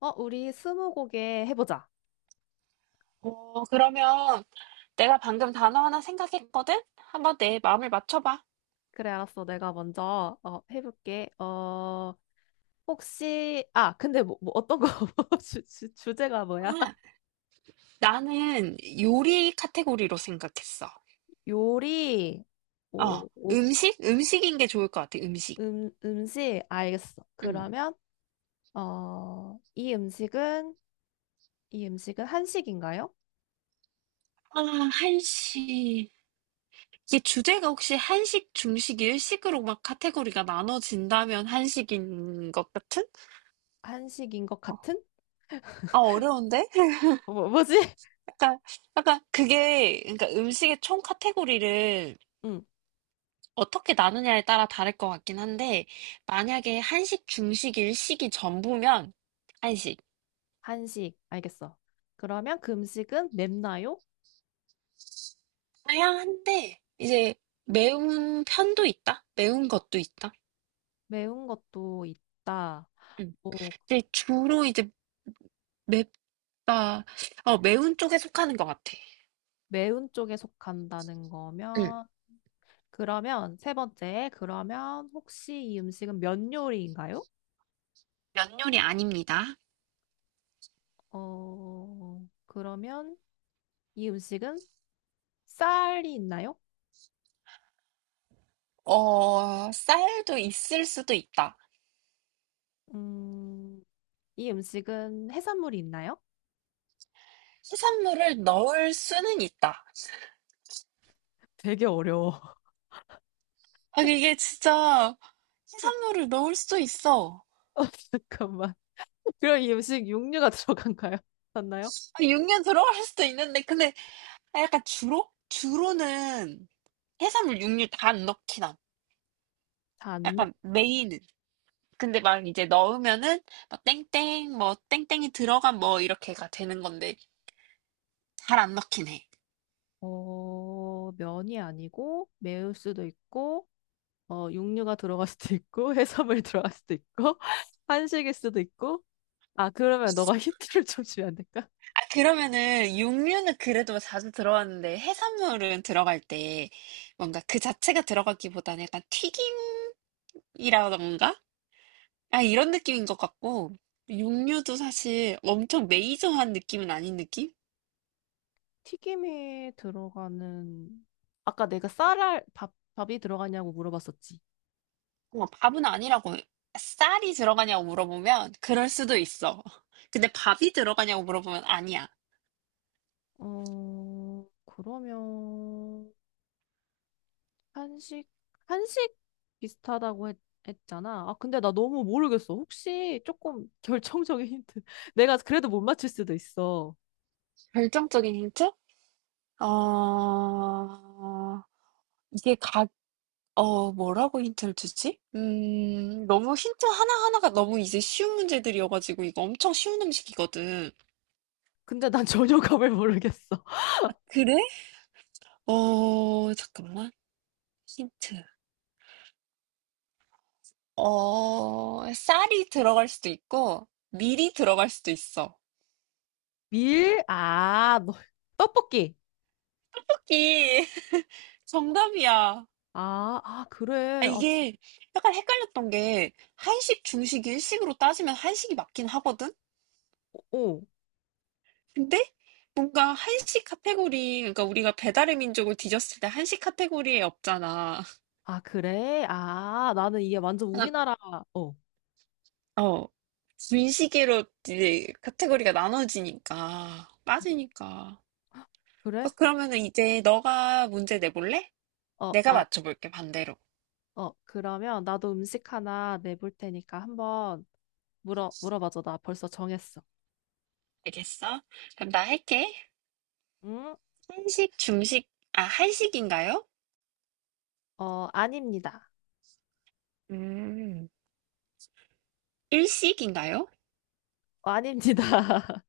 우리 스무고개 해보자. 어, 그러면 내가 방금 단어 하나 생각했거든? 한번 내 마음을 맞춰봐. 그래, 알았어. 내가 먼저 해볼게. 혹시 아, 근데 뭐 어떤 거 주제가 뭐야? 아, 나는 요리 카테고리로 생각했어. 요리, 어, 오, 오, 음식? 음식인 게 좋을 것 같아, 음식. 음식 알겠어. 음. 그러면 이 음식은 이 음식은 한식인가요? 아, 한식. 이게 주제가 혹시 한식, 중식, 일식으로 막 카테고리가 나눠진다면 한식인 것 같은? 한식인 것 어, 같은? 아, 어려운데? 뭐지? 약간, 약간 그게, 그러니까 음식의 총 카테고리를 응, 어떻게 나누냐에 따라 다를 것 같긴 한데, 만약에 한식, 중식, 일식이 전부면 한식. 한식 알겠어. 그러면 그 음식은 맵나요? 다양한데, 이제 매운 편도 있다? 매운 것도 있다? 매운 것도 있다. 음. 근데 주로 이제 맵다, 어, 매운 쪽에 속하는 것 같아. 매운 쪽에 속한다는 음. 거면, 그러면 세 번째, 그러면 혹시 이 음식은 면 요리인가요? 면 요리 아닙니다. 그러면 이 음식은 쌀이 있나요? 어, 쌀도 있을 수도 있다. 음, 이 음식은 해산물이 있나요? 해산물을 넣을 수는 있다. 되게 어려워. 아, 이게 진짜 해산물을 넣을 수도 있어. 어, 잠깐만. 그럼 이 음식 육류가 들어간가요? 맞나요? 아, 육류 들어갈 수도 있는데, 근데 아, 약간 주로? 주로는 해산물, 육류 다 넣긴 나 잔먹 약간 메인은. 근데 막 이제 넣으면은 막 땡땡 뭐 땡땡이 들어간 뭐 이렇게가 되는 건데 잘 안 넣긴 해. 어, 면이 아니고 매울 수도 있고, 육류가 들어갈 수도 있고, 해산물이 들어갈 수도 있고, 한식일 수도 있고, 아, 그러면 너가 힌트를 좀 주면 안 될까? 아, 그러면은 육류는 그래도 뭐 자주 들어왔는데 해산물은 들어갈 때 뭔가 그 자체가 들어가기보다는 약간 튀김이라던가? 아, 이런 느낌인 것 같고 육류도 사실 엄청 메이저한 느낌은 아닌 느낌? 튀김에 들어가는, 아까 내가 쌀알, 밥이 들어가냐고 물어봤었지. 어, 밥은 아니라고. 쌀이 들어가냐고 물어보면 그럴 수도 있어. 근데 밥이 들어가냐고 물어보면 아니야. 어, 그러면, 한식, 한식 비슷하다고 했잖아. 아, 근데 나 너무 모르겠어. 혹시 조금 결정적인 힌트. 내가 그래도 못 맞출 수도 있어. 결정적인 힌트? 어, 이게 각, 어, 뭐라고 힌트를 주지? 너무 힌트 하나하나가 너무 이제 쉬운 문제들이어가지고 이거 엄청 쉬운 음식이거든. 근데 난 전혀 감을 모르겠어. 아, 그래? 어, 잠깐만. 힌트. 어, 쌀이 들어갈 수도 있고, 밀이 들어갈 수도 있어. 밀? 떡볶이. 토끼 정답이야. 아, 아, 아, 그래. 아, 진, 이게 약간 헷갈렸던 게 한식, 중식, 일식으로 따지면 한식이 맞긴 하거든? 어. 어. 근데 뭔가 한식 카테고리, 그러니까 우리가 배달의 민족을 뒤졌을 때 한식 카테고리에 없잖아. 아, 그래? 아, 나는 이게 완전 하나, 우리나라, 어, 어, 분식으로 이제 카테고리가 나눠지니까, 음. 빠지니까. 어, 그래? 그러면은 이제 너가 문제 내볼래? 어, 내가 나, 맞춰볼게, 반대로. 그러면 나도 음식 하나 내볼 테니까 한번 물어봐줘. 나 벌써 정했어. 알겠어? 그럼 나 할게. 응? 한식, 중식, 아, 한식인가요? 어, 아닙니다. 음, 일식인가요? 어, 아닙니다.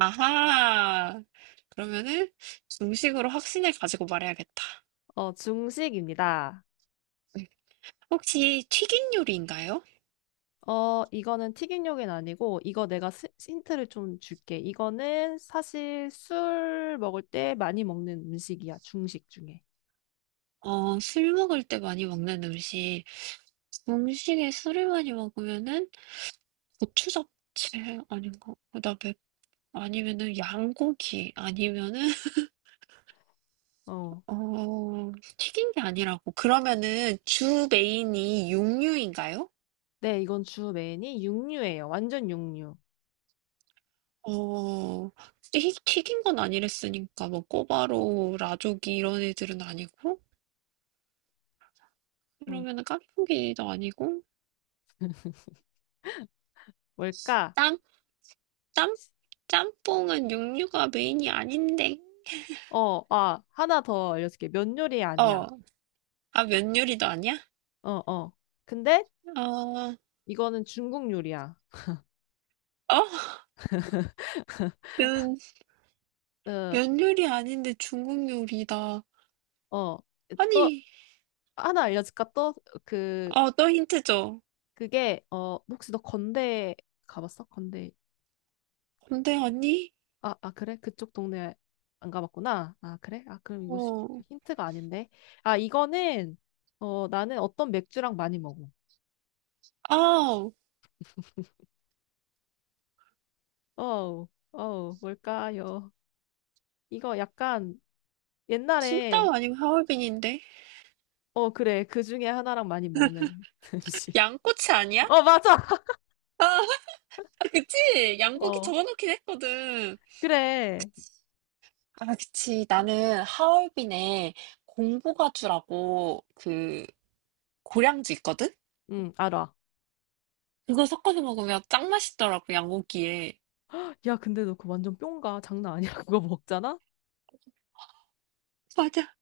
아하. 그러면은 중식으로 확신을 가지고 말해야겠다. 어, 중식입니다. 혹시 튀긴 요리인가요? 어, 이거는 튀김요긴 아니고, 이거 내가 스, 힌트를 좀 줄게. 이거는 사실 술 먹을 때 많이 먹는 음식이야. 중식 중에. 어, 술 먹을 때 많이 먹는 음식. 중식에 술을 많이 먹으면은 고추 잡채 아닌가? 그다음에 아니면은 양고기 아니면은 어. 어, 튀긴 게 아니라고. 그러면은 주 메인이 육류인가요? 네, 이건 주 메인이 육류예요. 완전 육류. 어, 튀긴 건 아니랬으니까 뭐 꼬바로우, 라조기 이런 애들은 아니고 그러면은 깐풍기도 아니고 뭘까? 짬? 짬? 짬뽕은 육류가 메인이 아닌데. 어, 아, 하나 더 알려줄게. 면 요리 어. 아니야. 아, 면 요리도 아니야? 어, 어. 근데 어. 이거는 중국 요리야. 어? 면, 어, 면 요리 아닌데 중국 요리다. 어. 또 아니, 하나 알려줄까? 또 그, 어, 또 힌트 줘. 어, 혹시 너 건대 가봤어? 건대. 근데 아니? 아, 아, 그래? 그쪽 동네 안 가봤구나. 아, 그래? 아, 그럼 이거 시- 어. 힌트가 아닌데. 아, 이거는, 어, 나는 어떤 맥주랑 많이 먹어. 아, 어우, 어우, 뭘까요? 이거 약간 옛날에 찐따오 아니면 하얼빈인데? 어, 그래. 그 중에 하나랑 많이 먹는 음식. 양꼬치 아니야? 어, 맞아. 아, 그치? 양고기 어, 적어놓긴 했거든. 그래. 아, 그치. 나는 하얼빈에 공부가주라고 그 고량주 있거든? 응, 알아. 그거 섞어서 먹으면 짱 맛있더라고, 양고기에. 야, 근데 너 그 완전 뿅가. 장난 아니야. 그거 먹잖아? 맞아.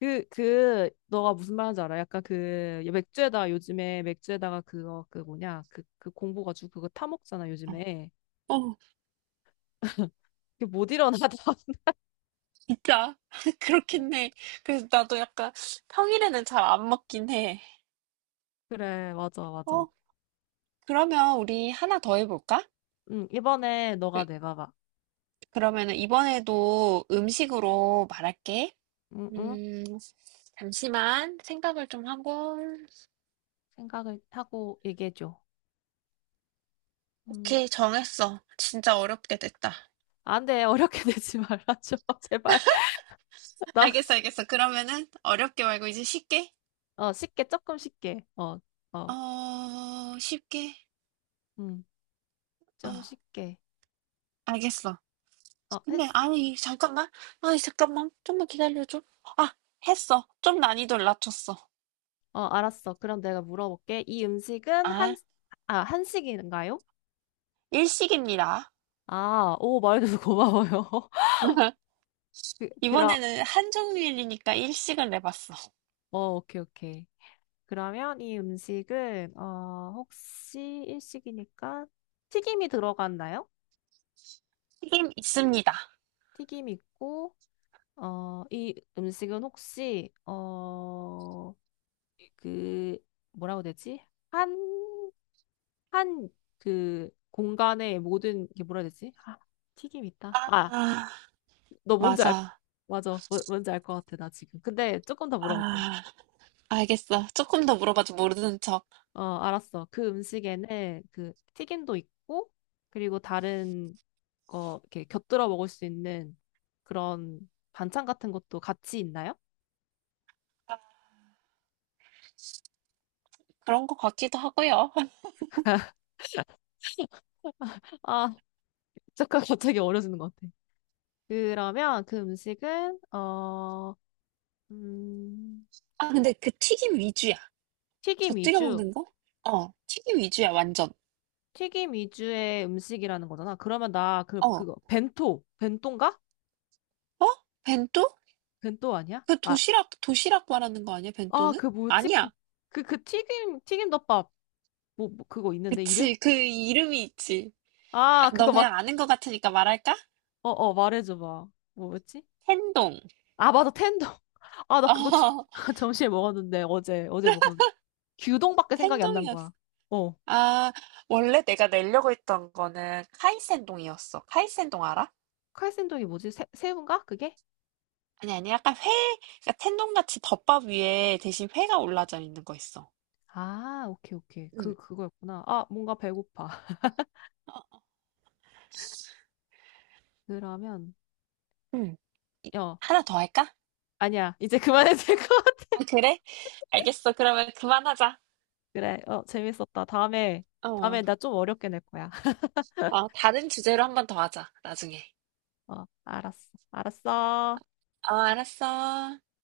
너가 무슨 말 하는지 알아? 약간 그, 맥주에다, 요즘에 맥주에다가 그거, 그 뭐냐. 그 공부가지고 그거 타먹잖아, 어, 요즘에. 어, 그게 못 일어나. 진짜. 그렇긴 해. 그래서 나도 약간 평일에는 잘 안 먹긴 해. 그래, 맞아, 맞아. 어, 그러면 우리 하나 더 해볼까? 응, 이번에 그, 너가 내봐봐. 그러면은 이번에도 음식으로 말할게. 응, 응. 음, 잠시만 생각을 좀 하고. 생각을 하고 얘기해줘. 음. 오케이, 정했어. 진짜 어렵게 됐다. 안 돼, 어렵게 내지 말아줘, 제발. 나 알겠어. 그러면은 어렵게 말고 이제 쉽게? 어, 쉽게, 조금 쉽게. 어, 어, 어, 쉽게? 음, 어, 좀 쉽게. 알겠어. 어, 했, 근데 아니 잠깐만 좀만 기다려줘. 아, 했어. 좀 난이도를 낮췄어. 어, 알았어. 그럼 내가 물어볼게. 이 음식은 한, 아, 아, 한식인가요? 일식입니다. 아, 오, 말해줘서 고마워요. 그, 그라, 이번에는 한정일이니까 일식을 내봤어. 어, 오케이, 오케이. 그러면 이 음식은, 어, 혹시 일식이니까 튀김이 들어갔나요? 튀김 있습니다. 튀김 있고, 어, 이 음식은 혹시, 어, 그, 뭐라고 되지? 한 한 그 공간의 모든 게 뭐라 해야 되지? 아, 튀김 있다. 아, 아, 너 뭔지 알, 맞아. 맞아. 뭐- 뭔지 알 것 같아, 나 지금. 근데 조금 더 물어볼게. 아, 알겠어. 조금 더 물어봐도 모르는 척. 어, 알았어. 그 음식에는 그 튀김도 있고, 그리고 다른 거 이렇게 곁들여 먹을 수 있는 그런 반찬 같은 것도 같이 있나요? 아, 그런 것 같기도 하고요. 아, 잠깐 갑자기 어려지는 것 같아. 그러면 그 음식은, 어, 음, 아, 근데 그 튀김 위주야. 튀김 곁들여 위주. 먹는 거? 어, 튀김 위주야, 완전. 튀김 위주의 음식이라는 거잖아. 그러면 나 그 어, 그거 벤토인가? 어? 벤또? 벤토 아니야? 그 아, 도시락 말하는 거 아니야, 아, 벤또는? 그 뭐지? 그 아니야. 그 그 튀김덮밥 뭐 그거 있는데 이름? 그치, 그 이름이 있지. 아, 아, 너 그거 맞. 그냥 아는 것 같으니까 말할까? 어, 어, 말해줘 봐. 뭐였지? 텐동. 아, 맞아. 텐더. 아, 나 어, 그거 주- 점심에 먹었는데 어제 먹었는데 규동밖에 생각이 안 난 텐동이었어. 거야. 어. 아, 원래 내가 내려고 했던 거는 카이센동이었어. 카이센동 알아? 칼센동이 뭐지? 새우인가? 그게? 아니, 아니, 약간 회, 그러니까 텐동같이 덮밥 위에 대신 회가 올라져 있는 거 있어. 아, 오케이, 오케이. 그, 응. 그거였구나. 아, 뭔가 배고파. 어, 그러면, 응. 이- 야, 하나 더 할까? 아니야. 이제 그만해도 될것 아, 그래? 알겠어. 그러면 그만하자. 그래, 어, 재밌었다. 다음에, 어, 다음에 나 좀 어렵게 낼 거야. 어, 다른 주제로 한번 더 하자, 나중에. 어, 알았어. 알았어. 어, 알았어.